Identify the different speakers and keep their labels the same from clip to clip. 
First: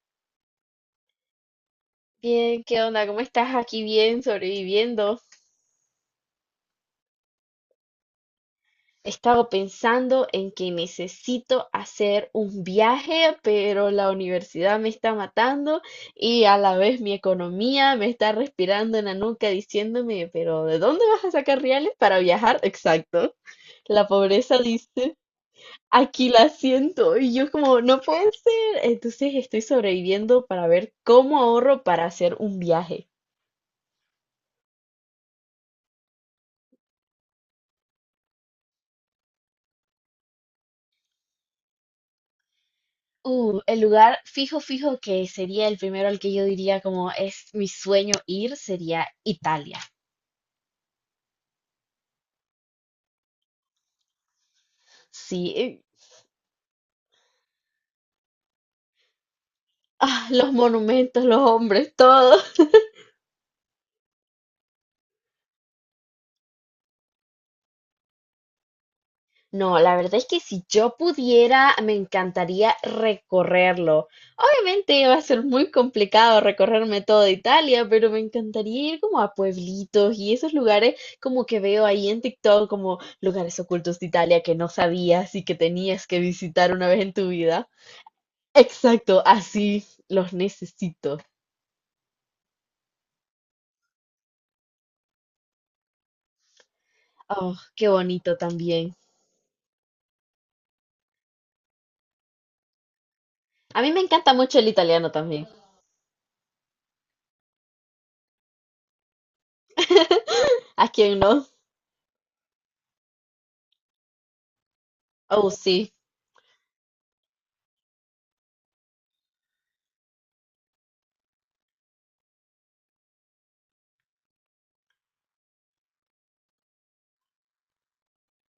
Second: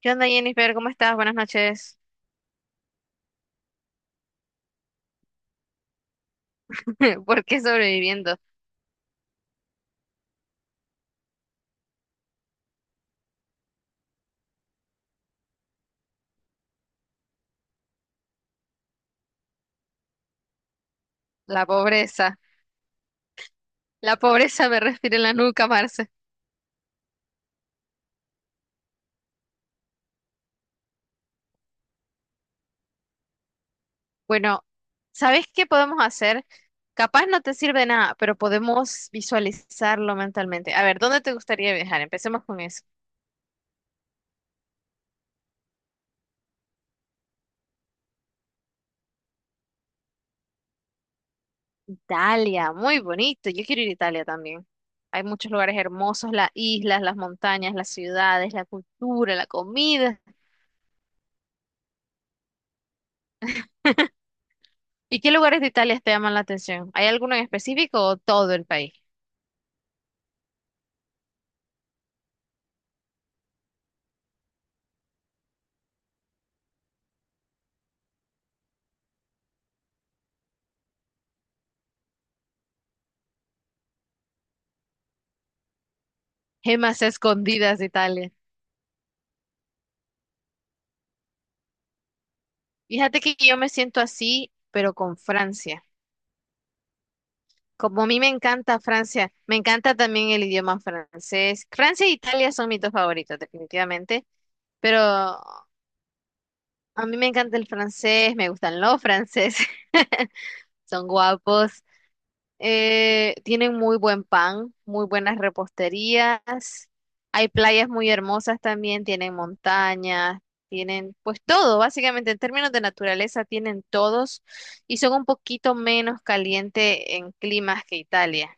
Speaker 1: ¿Qué onda, Jennifer? ¿Cómo estás? Buenas noches.
Speaker 2: Bien, ¿qué onda? ¿Cómo estás? Aquí bien, sobreviviendo.
Speaker 1: ¿Por qué sobreviviendo?
Speaker 2: He estado pensando en que necesito hacer un viaje, pero la universidad me está matando y a la vez mi economía me está respirando en la nuca diciéndome, pero ¿de dónde vas a sacar
Speaker 1: La
Speaker 2: reales para
Speaker 1: pobreza.
Speaker 2: viajar? Exacto. La
Speaker 1: La
Speaker 2: pobreza
Speaker 1: pobreza me
Speaker 2: dice,
Speaker 1: respira en la nuca, Marce.
Speaker 2: aquí la siento y yo como, no puede ser. Entonces estoy sobreviviendo para ver cómo ahorro para hacer un viaje.
Speaker 1: Bueno, ¿sabes qué podemos hacer? Capaz no te sirve de nada, pero podemos visualizarlo mentalmente. A ver, ¿dónde te gustaría viajar? Empecemos con eso.
Speaker 2: El lugar fijo que sería el primero al que yo diría como es mi sueño ir sería Italia.
Speaker 1: Italia, muy bonito. Yo quiero ir a Italia también. Hay muchos
Speaker 2: Sí,
Speaker 1: lugares hermosos, las islas, las montañas, las ciudades, la cultura, la comida.
Speaker 2: ah, los monumentos, los hombres, todo.
Speaker 1: ¿Y qué lugares de Italia te llaman la atención? ¿Hay alguno en específico o todo el país?
Speaker 2: No, la verdad es que si yo pudiera, me encantaría recorrerlo. Obviamente va a ser muy complicado recorrerme toda Italia, pero me encantaría ir como a pueblitos y esos lugares como que veo ahí en TikTok, como lugares ocultos de Italia que no sabías y que tenías que visitar una vez
Speaker 1: Gemas
Speaker 2: en tu vida.
Speaker 1: escondidas de Italia.
Speaker 2: Exacto, así los necesito.
Speaker 1: Fíjate que yo me siento así, pero con Francia.
Speaker 2: Oh, qué
Speaker 1: Como a mí me
Speaker 2: bonito
Speaker 1: encanta
Speaker 2: también.
Speaker 1: Francia, me encanta también el idioma francés. Francia e Italia son mis dos favoritos,
Speaker 2: A mí me
Speaker 1: definitivamente.
Speaker 2: encanta mucho el
Speaker 1: Pero
Speaker 2: italiano también.
Speaker 1: a mí me encanta el francés, me gustan los franceses,
Speaker 2: ¿A
Speaker 1: son
Speaker 2: quién no?
Speaker 1: guapos. Tienen muy buen pan, muy buenas
Speaker 2: Oh, sí.
Speaker 1: reposterías. Hay playas muy hermosas también, tienen montañas, tienen pues todo, básicamente en términos de naturaleza tienen todos y son un poquito menos caliente en climas que Italia.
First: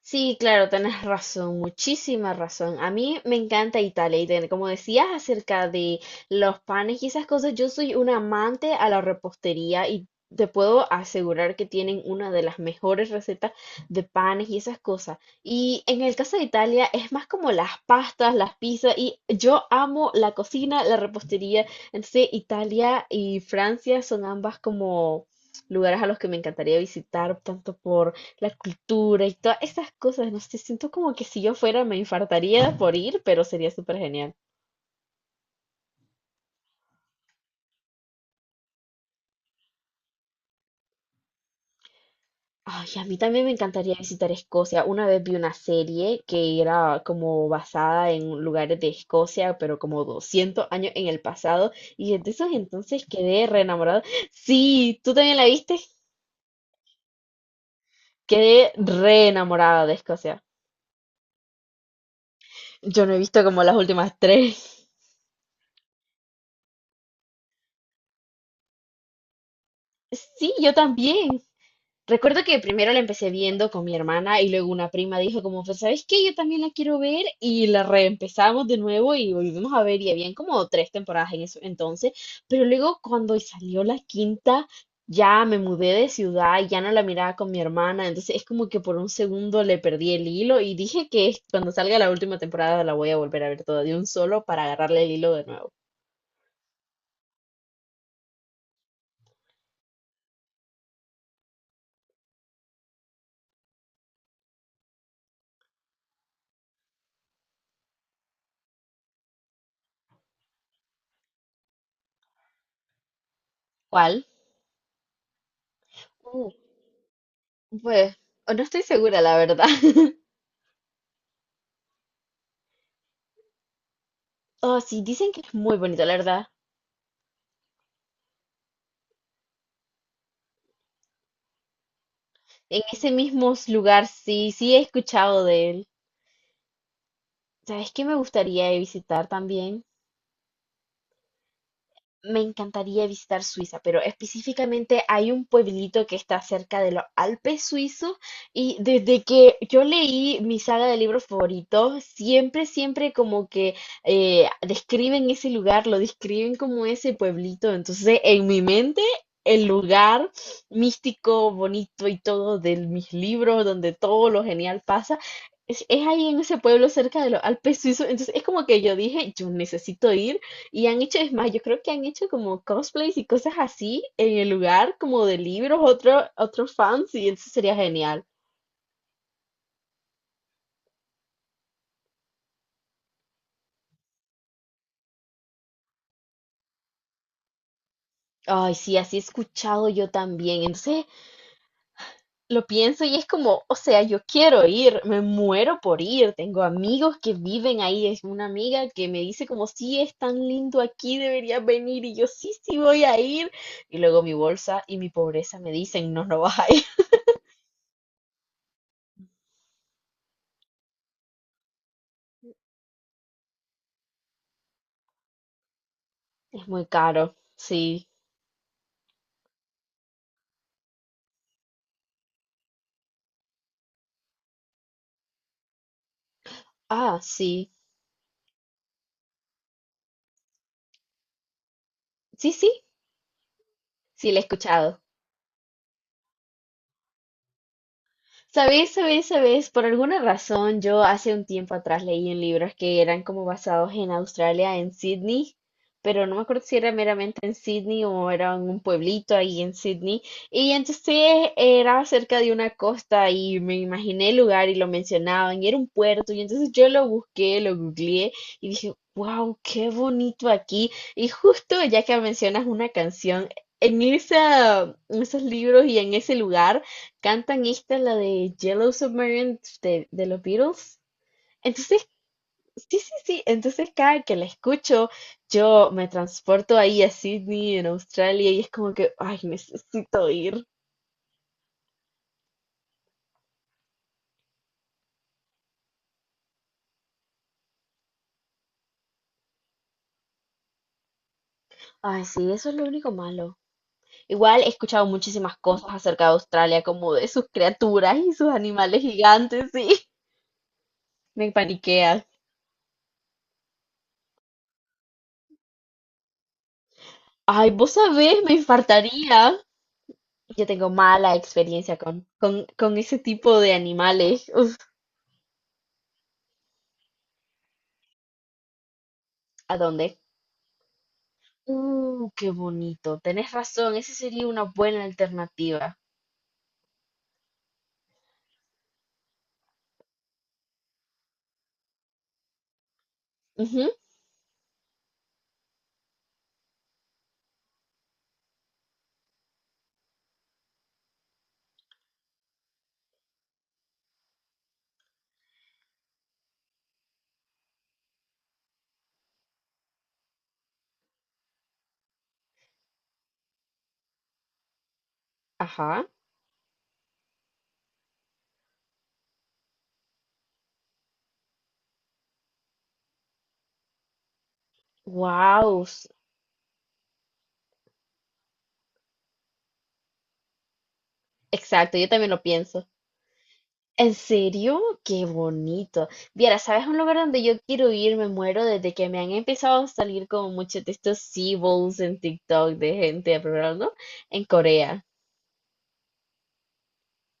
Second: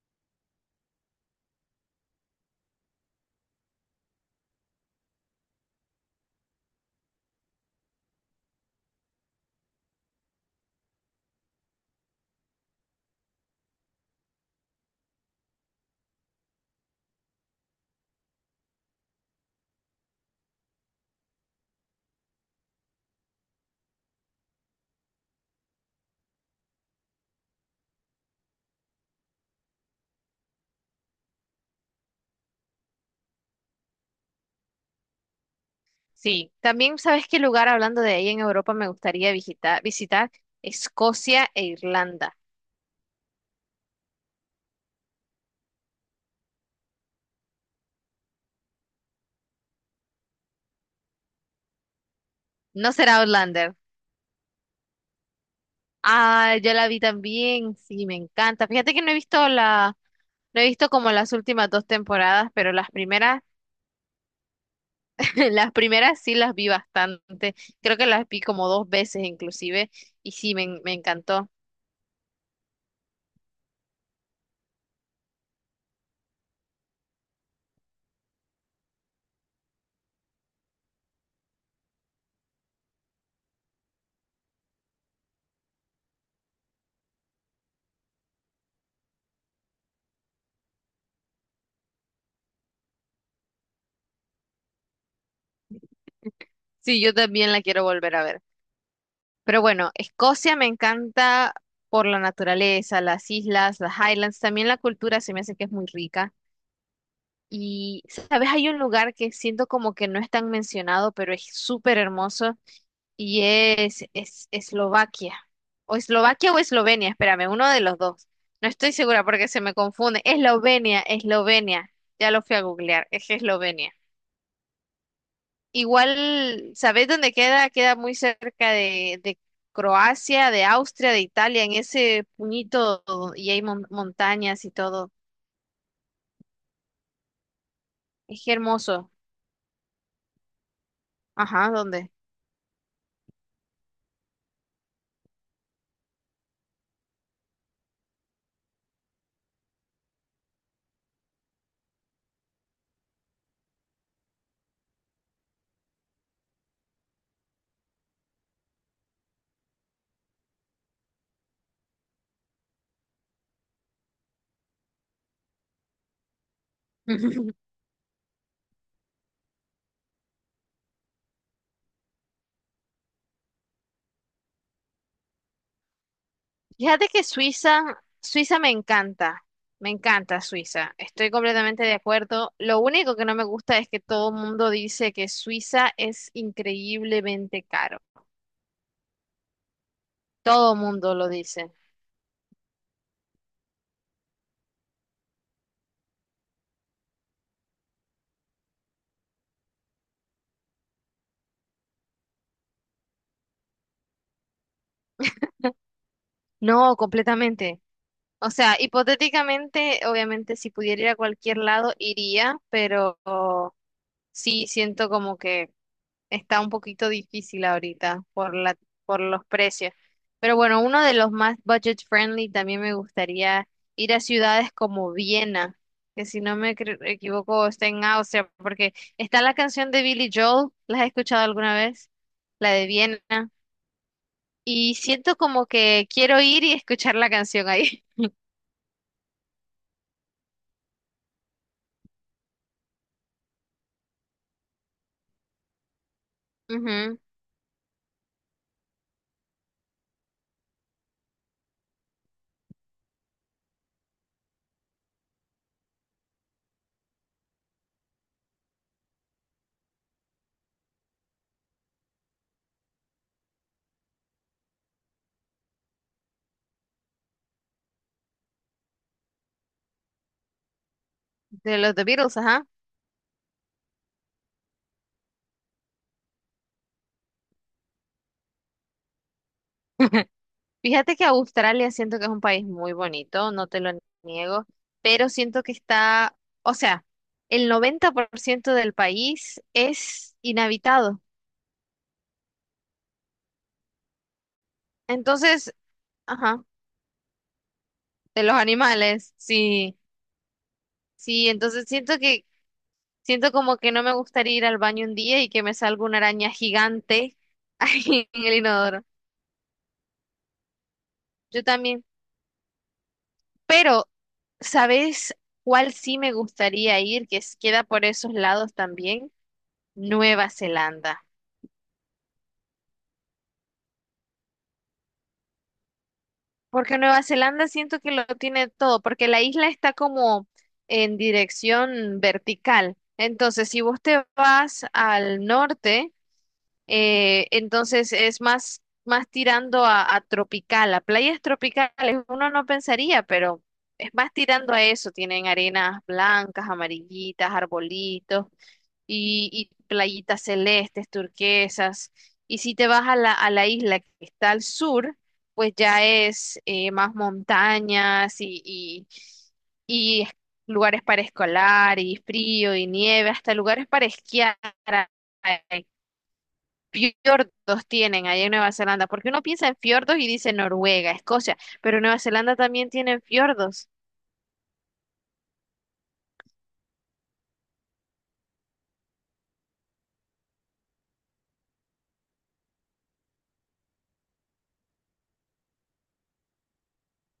Speaker 2: Sí, claro, tenés razón, muchísima razón. A mí me encanta Italia y como decías acerca de los panes y esas cosas, yo soy una amante a la repostería y te puedo asegurar que tienen una de las mejores recetas de panes y esas cosas. Y en el caso de Italia es más como las pastas, las pizzas y yo amo la cocina, la repostería. Entonces Italia y Francia son ambas como lugares a los que me encantaría visitar, tanto por la cultura y todas estas cosas. No sé, siento como que si yo fuera me infartaría por ir, pero sería súper genial.
Speaker 1: Sí, también sabes qué lugar hablando de ahí en Europa me gustaría visitar Escocia e Irlanda.
Speaker 2: Ay, a mí también me encantaría visitar Escocia. Una vez vi una serie que era como basada en lugares de Escocia, pero como 200 años en el pasado. Y desde esos
Speaker 1: ¿No
Speaker 2: entonces
Speaker 1: será
Speaker 2: quedé re
Speaker 1: Outlander?
Speaker 2: enamorada. Sí, ¿tú también la viste?
Speaker 1: Ah, yo la vi también, sí, me encanta.
Speaker 2: Quedé
Speaker 1: Fíjate que no he
Speaker 2: re
Speaker 1: visto
Speaker 2: enamorada de
Speaker 1: la
Speaker 2: Escocia.
Speaker 1: no he visto como las últimas dos temporadas, pero las
Speaker 2: Yo no he
Speaker 1: primeras,
Speaker 2: visto como las últimas tres.
Speaker 1: las primeras sí las vi bastante. Creo que las vi como dos veces inclusive y
Speaker 2: Sí,
Speaker 1: sí,
Speaker 2: yo
Speaker 1: me
Speaker 2: también.
Speaker 1: encantó.
Speaker 2: Recuerdo que primero la empecé viendo con mi hermana y luego una prima dijo como, pues, ¿sabes qué? Yo también la quiero ver, y la reempezamos de nuevo y volvimos a ver, y habían como tres temporadas en eso entonces, pero luego cuando salió la quinta ya me mudé de ciudad y ya no la miraba con mi hermana, entonces es como que por un segundo le perdí el hilo y dije cuando salga la última temporada la voy a volver a ver toda de un solo para agarrarle el hilo de nuevo.
Speaker 1: Sí, yo también la quiero volver a ver. Pero bueno, Escocia me encanta por la naturaleza, las islas, las Highlands, también la cultura se me hace que es muy rica. Y, ¿sabes? Hay un lugar que siento como que no es tan mencionado, pero es súper hermoso. Y es,
Speaker 2: ¿Cuál?
Speaker 1: es Eslovaquia. O
Speaker 2: Uh,
Speaker 1: Eslovaquia o Eslovenia, espérame, uno de los
Speaker 2: pues,
Speaker 1: dos.
Speaker 2: no
Speaker 1: No
Speaker 2: estoy
Speaker 1: estoy
Speaker 2: segura,
Speaker 1: segura
Speaker 2: la
Speaker 1: porque se
Speaker 2: verdad.
Speaker 1: me confunde. Eslovenia, Eslovenia. Ya lo fui a googlear, es Eslovenia.
Speaker 2: Oh, sí, dicen que es muy bonito, la verdad.
Speaker 1: Igual, ¿sabés dónde queda? Queda muy cerca de Croacia, de Austria, de Italia, en ese
Speaker 2: En
Speaker 1: puñito
Speaker 2: ese
Speaker 1: y
Speaker 2: mismo
Speaker 1: hay
Speaker 2: lugar, sí,
Speaker 1: montañas y
Speaker 2: sí he
Speaker 1: todo.
Speaker 2: escuchado de él. ¿Sabes qué me
Speaker 1: Es
Speaker 2: gustaría
Speaker 1: hermoso.
Speaker 2: visitar también?
Speaker 1: Ajá, ¿dónde?
Speaker 2: Me encantaría visitar Suiza, pero específicamente hay un pueblito que está cerca de los Alpes suizos, y desde que yo leí mi saga de libros favoritos, siempre, siempre como que describen ese lugar, lo describen como ese pueblito. Entonces, en mi mente, el lugar místico, bonito y todo de mis libros, donde todo lo genial pasa, es ahí en ese pueblo cerca de los Alpes suizos. Entonces, es como que yo dije, yo necesito ir. Y han hecho, es más, yo creo que han hecho como cosplays y cosas así en el lugar, como de libros, otros
Speaker 1: Fíjate
Speaker 2: fans,
Speaker 1: que
Speaker 2: y eso sería
Speaker 1: Suiza,
Speaker 2: genial.
Speaker 1: Suiza me encanta Suiza, estoy completamente de acuerdo. Lo único que no me gusta es que todo el mundo dice que Suiza es increíblemente caro.
Speaker 2: Ay, sí, así he escuchado yo también.
Speaker 1: Todo el
Speaker 2: Entonces
Speaker 1: mundo lo dice.
Speaker 2: lo pienso y es como, o sea, yo quiero ir, me muero por ir. Tengo amigos que viven ahí. Es una amiga que me dice como, sí, es tan lindo aquí, deberías venir. Y yo, sí, sí, voy a ir. Y luego mi bolsa y mi pobreza me dicen, no, no vas a ir.
Speaker 1: No, completamente. O sea, hipotéticamente, obviamente, si pudiera ir a cualquier lado, iría, pero sí siento como que está
Speaker 2: Es
Speaker 1: un
Speaker 2: muy
Speaker 1: poquito
Speaker 2: caro.
Speaker 1: difícil
Speaker 2: Sí.
Speaker 1: ahorita por por los precios. Pero bueno, uno de los más budget friendly también me gustaría ir a ciudades como Viena, que si no me
Speaker 2: Ah,
Speaker 1: equivoco
Speaker 2: sí.
Speaker 1: está en Austria, porque está la canción de Billy Joel, ¿la has escuchado alguna vez?
Speaker 2: Sí, sí,
Speaker 1: La de Viena.
Speaker 2: sí, la he
Speaker 1: Y
Speaker 2: escuchado.
Speaker 1: siento como que quiero ir y escuchar la canción ahí.
Speaker 2: Sabéis, sabéis, sabéis, por alguna razón yo hace un tiempo atrás leí en libros que eran como basados en Australia, en Sydney, pero no me acuerdo si era
Speaker 1: Ujú.
Speaker 2: meramente en Sydney o era en un pueblito ahí en Sydney. Y entonces era cerca de una costa y me imaginé el lugar y lo mencionaban y era un puerto y entonces yo lo busqué, lo googleé y dije, wow, qué bonito aquí. Y justo ya que mencionas una canción, en esa, en esos libros y en ese lugar, cantan esta, la de Yellow Submarine de los Beatles.
Speaker 1: De los The
Speaker 2: Entonces,
Speaker 1: Beatles, ajá.
Speaker 2: sí, sí, sí. Entonces, cada que la escucho, yo me transporto ahí a Sydney, en Australia, y es como que, ay, necesito ir.
Speaker 1: Fíjate que Australia siento que es un país muy bonito, no te lo niego, pero siento que está, o sea, el 90% del país es inhabitado.
Speaker 2: Ay, sí, eso es lo único malo. Igual he escuchado muchísimas
Speaker 1: Entonces,
Speaker 2: cosas acerca de
Speaker 1: ajá,
Speaker 2: Australia, como de sus criaturas y
Speaker 1: de
Speaker 2: sus
Speaker 1: los
Speaker 2: animales
Speaker 1: animales,
Speaker 2: gigantes, sí.
Speaker 1: sí,
Speaker 2: Me
Speaker 1: sí, entonces
Speaker 2: paniquea.
Speaker 1: siento como que no me gustaría ir al baño un día y que me salga una araña gigante
Speaker 2: Ay, vos
Speaker 1: ahí
Speaker 2: sabés,
Speaker 1: en
Speaker 2: me
Speaker 1: el inodoro.
Speaker 2: infartaría. Yo tengo mala
Speaker 1: Yo
Speaker 2: experiencia
Speaker 1: también,
Speaker 2: con ese tipo de
Speaker 1: pero,
Speaker 2: animales. Uf,
Speaker 1: ¿sabes cuál sí me gustaría ir? Que queda por esos lados también,
Speaker 2: ¿a dónde?
Speaker 1: Nueva Zelanda.
Speaker 2: Qué bonito. Tenés razón, esa sería una buena alternativa.
Speaker 1: Porque Nueva Zelanda siento que lo tiene todo, porque la isla está como en dirección vertical. Entonces, si
Speaker 2: Ujú,
Speaker 1: vos te vas al norte, entonces es más tirando a tropical, a playas tropicales. Uno no pensaría, pero es más tirando a eso. Tienen arenas blancas, amarillitas, arbolitos y playitas celestes, turquesas. Y si te vas a a la isla que está al sur, pues ya
Speaker 2: ajá.
Speaker 1: es más montañas y lugares para escolar y frío y nieve, hasta lugares para esquiar.
Speaker 2: Wow.
Speaker 1: Hay fiordos tienen allá en Nueva Zelanda, porque uno piensa en fiordos y dice Noruega, Escocia,
Speaker 2: Exacto,
Speaker 1: pero
Speaker 2: yo
Speaker 1: Nueva
Speaker 2: también lo
Speaker 1: Zelanda
Speaker 2: pienso.
Speaker 1: también tienen fiordos.
Speaker 2: ¿En serio? Qué bonito. Viera, ¿sabes un lugar donde yo quiero ir? Me muero desde que me han empezado a salir como muchos de estos Seaballs en TikTok de gente, ¿no? En Corea.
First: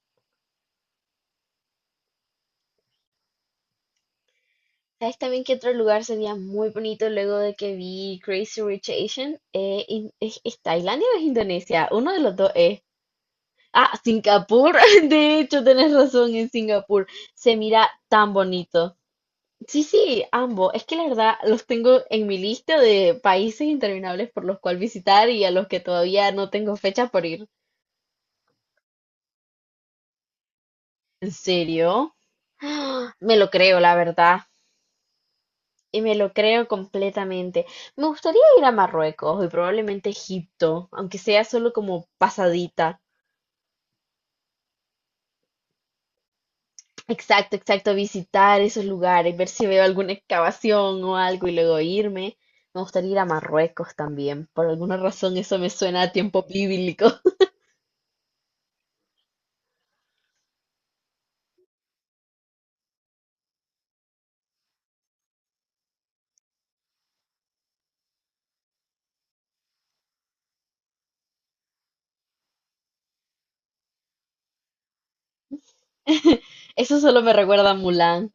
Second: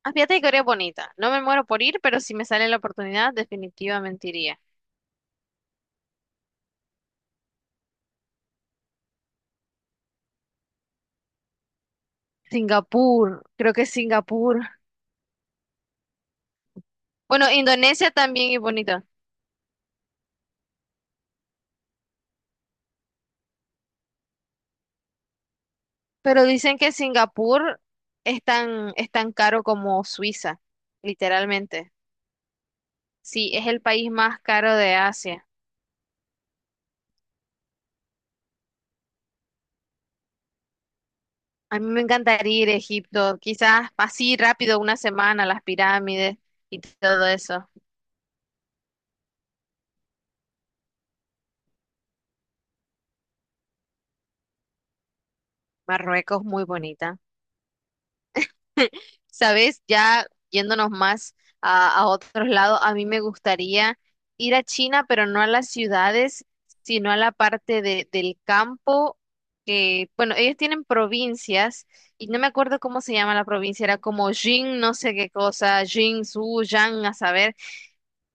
Speaker 1: Ah, fíjate que Corea bonita. No me muero por ir, pero si me sale la oportunidad, definitivamente iría.
Speaker 2: ¿Sabes también que otro lugar sería muy bonito luego de que vi Crazy Rich Asian? ¿Es Tailandia o es Indonesia? Uno de los dos es.
Speaker 1: Singapur, creo que es
Speaker 2: Ah,
Speaker 1: Singapur.
Speaker 2: Singapur. De hecho, tenés razón, en Singapur.
Speaker 1: Bueno,
Speaker 2: Se mira
Speaker 1: Indonesia
Speaker 2: tan
Speaker 1: también es
Speaker 2: bonito.
Speaker 1: bonita,
Speaker 2: Sí, sí, ambos. Es que la verdad los tengo en mi lista de países interminables por los cuales visitar y a los que todavía
Speaker 1: pero
Speaker 2: no tengo
Speaker 1: dicen que
Speaker 2: fecha por ir.
Speaker 1: Singapur es tan caro como Suiza,
Speaker 2: ¿En
Speaker 1: literalmente.
Speaker 2: serio? ¡Ah! Me lo
Speaker 1: Sí, es
Speaker 2: creo,
Speaker 1: el
Speaker 2: la
Speaker 1: país
Speaker 2: verdad.
Speaker 1: más caro de Asia.
Speaker 2: Y me lo creo completamente. Me gustaría ir a Marruecos y probablemente Egipto, aunque sea solo
Speaker 1: A mí me
Speaker 2: como
Speaker 1: encantaría ir a
Speaker 2: pasadita.
Speaker 1: Egipto, quizás así rápido, una semana, las pirámides y todo
Speaker 2: Exacto,
Speaker 1: eso.
Speaker 2: exacto, visitar esos lugares, ver si veo alguna excavación o algo y luego irme. Me gustaría ir a Marruecos también. Por alguna razón eso me suena a tiempo
Speaker 1: Marruecos muy
Speaker 2: bíblico.
Speaker 1: bonita. Sabes, ya yéndonos más a otros lados, a mí me gustaría ir a China, pero no a las ciudades, sino a la parte del campo, que, bueno, ellos tienen provincias, y no me acuerdo cómo se llama la provincia, era como Jing, no sé qué cosa, Jing, Su,
Speaker 2: Eso
Speaker 1: Yang, a
Speaker 2: solo me
Speaker 1: saber,
Speaker 2: recuerda a Mulan.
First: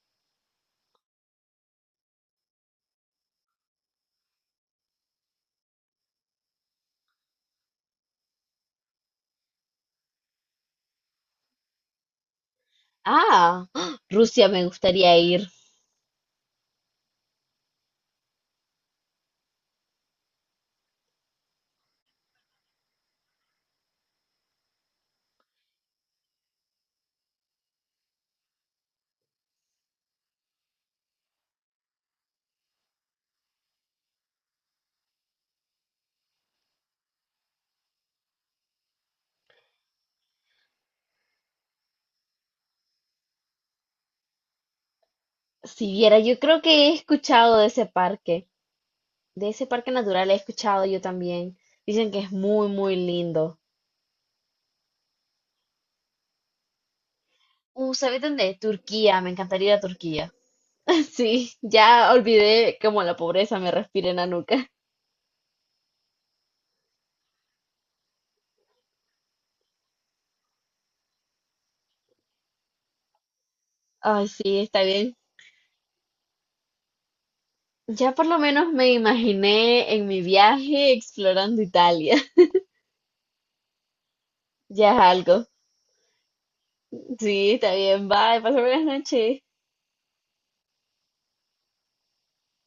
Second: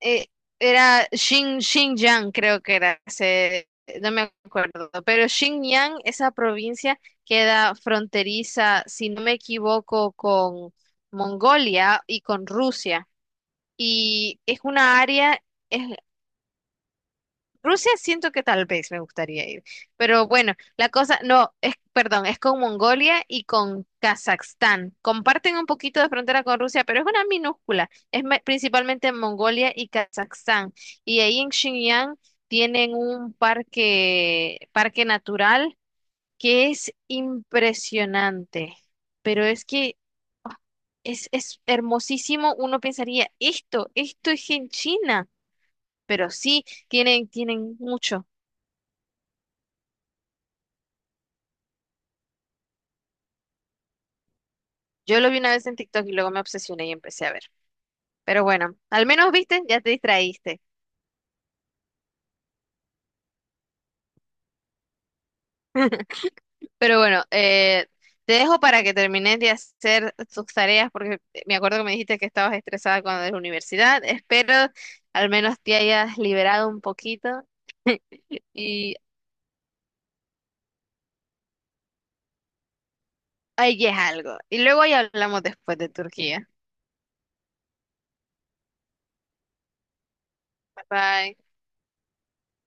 Speaker 1: eh, era Xinjiang, creo que era, no me acuerdo, pero Xinjiang, esa provincia queda fronteriza, si no me equivoco, con Mongolia y con Rusia.
Speaker 2: Ah, ¡ah!
Speaker 1: Y
Speaker 2: Rusia,
Speaker 1: es
Speaker 2: me
Speaker 1: una
Speaker 2: gustaría
Speaker 1: área,
Speaker 2: ir.
Speaker 1: es, Rusia siento que tal vez me gustaría ir, pero bueno, la cosa, no, es, perdón, es con Mongolia y con Kazajstán. Comparten un poquito de frontera con Rusia, pero es una minúscula. Es principalmente Mongolia y Kazajstán. Y ahí en Xinjiang tienen un parque natural que es impresionante, pero es que es hermosísimo. Uno pensaría, esto es en China,
Speaker 2: Si viera,
Speaker 1: pero
Speaker 2: yo creo
Speaker 1: sí,
Speaker 2: que he escuchado
Speaker 1: tienen mucho.
Speaker 2: de ese parque natural he escuchado yo también. Dicen que es muy, muy lindo.
Speaker 1: Yo lo vi una vez en TikTok y luego me obsesioné y empecé a ver.
Speaker 2: ¿Sabes
Speaker 1: Pero
Speaker 2: dónde?
Speaker 1: bueno, al
Speaker 2: Turquía, me
Speaker 1: menos viste,
Speaker 2: encantaría ir a
Speaker 1: ya te
Speaker 2: Turquía.
Speaker 1: distraíste.
Speaker 2: Sí, ya olvidé cómo la pobreza me respira en la nuca.
Speaker 1: Pero bueno, te dejo para que termines de hacer tus tareas porque me acuerdo que me dijiste que estabas estresada cuando de la universidad.
Speaker 2: Ay,
Speaker 1: Espero
Speaker 2: sí, está bien.
Speaker 1: al menos te hayas liberado un poquito
Speaker 2: Ya por lo menos me
Speaker 1: y
Speaker 2: imaginé en mi viaje explorando Italia.
Speaker 1: ahí es algo. Y luego ahí
Speaker 2: Ya es algo.
Speaker 1: hablamos después de Turquía.
Speaker 2: Sí, está bien. Bye, pasa buenas noches.
Speaker 1: Bye bye.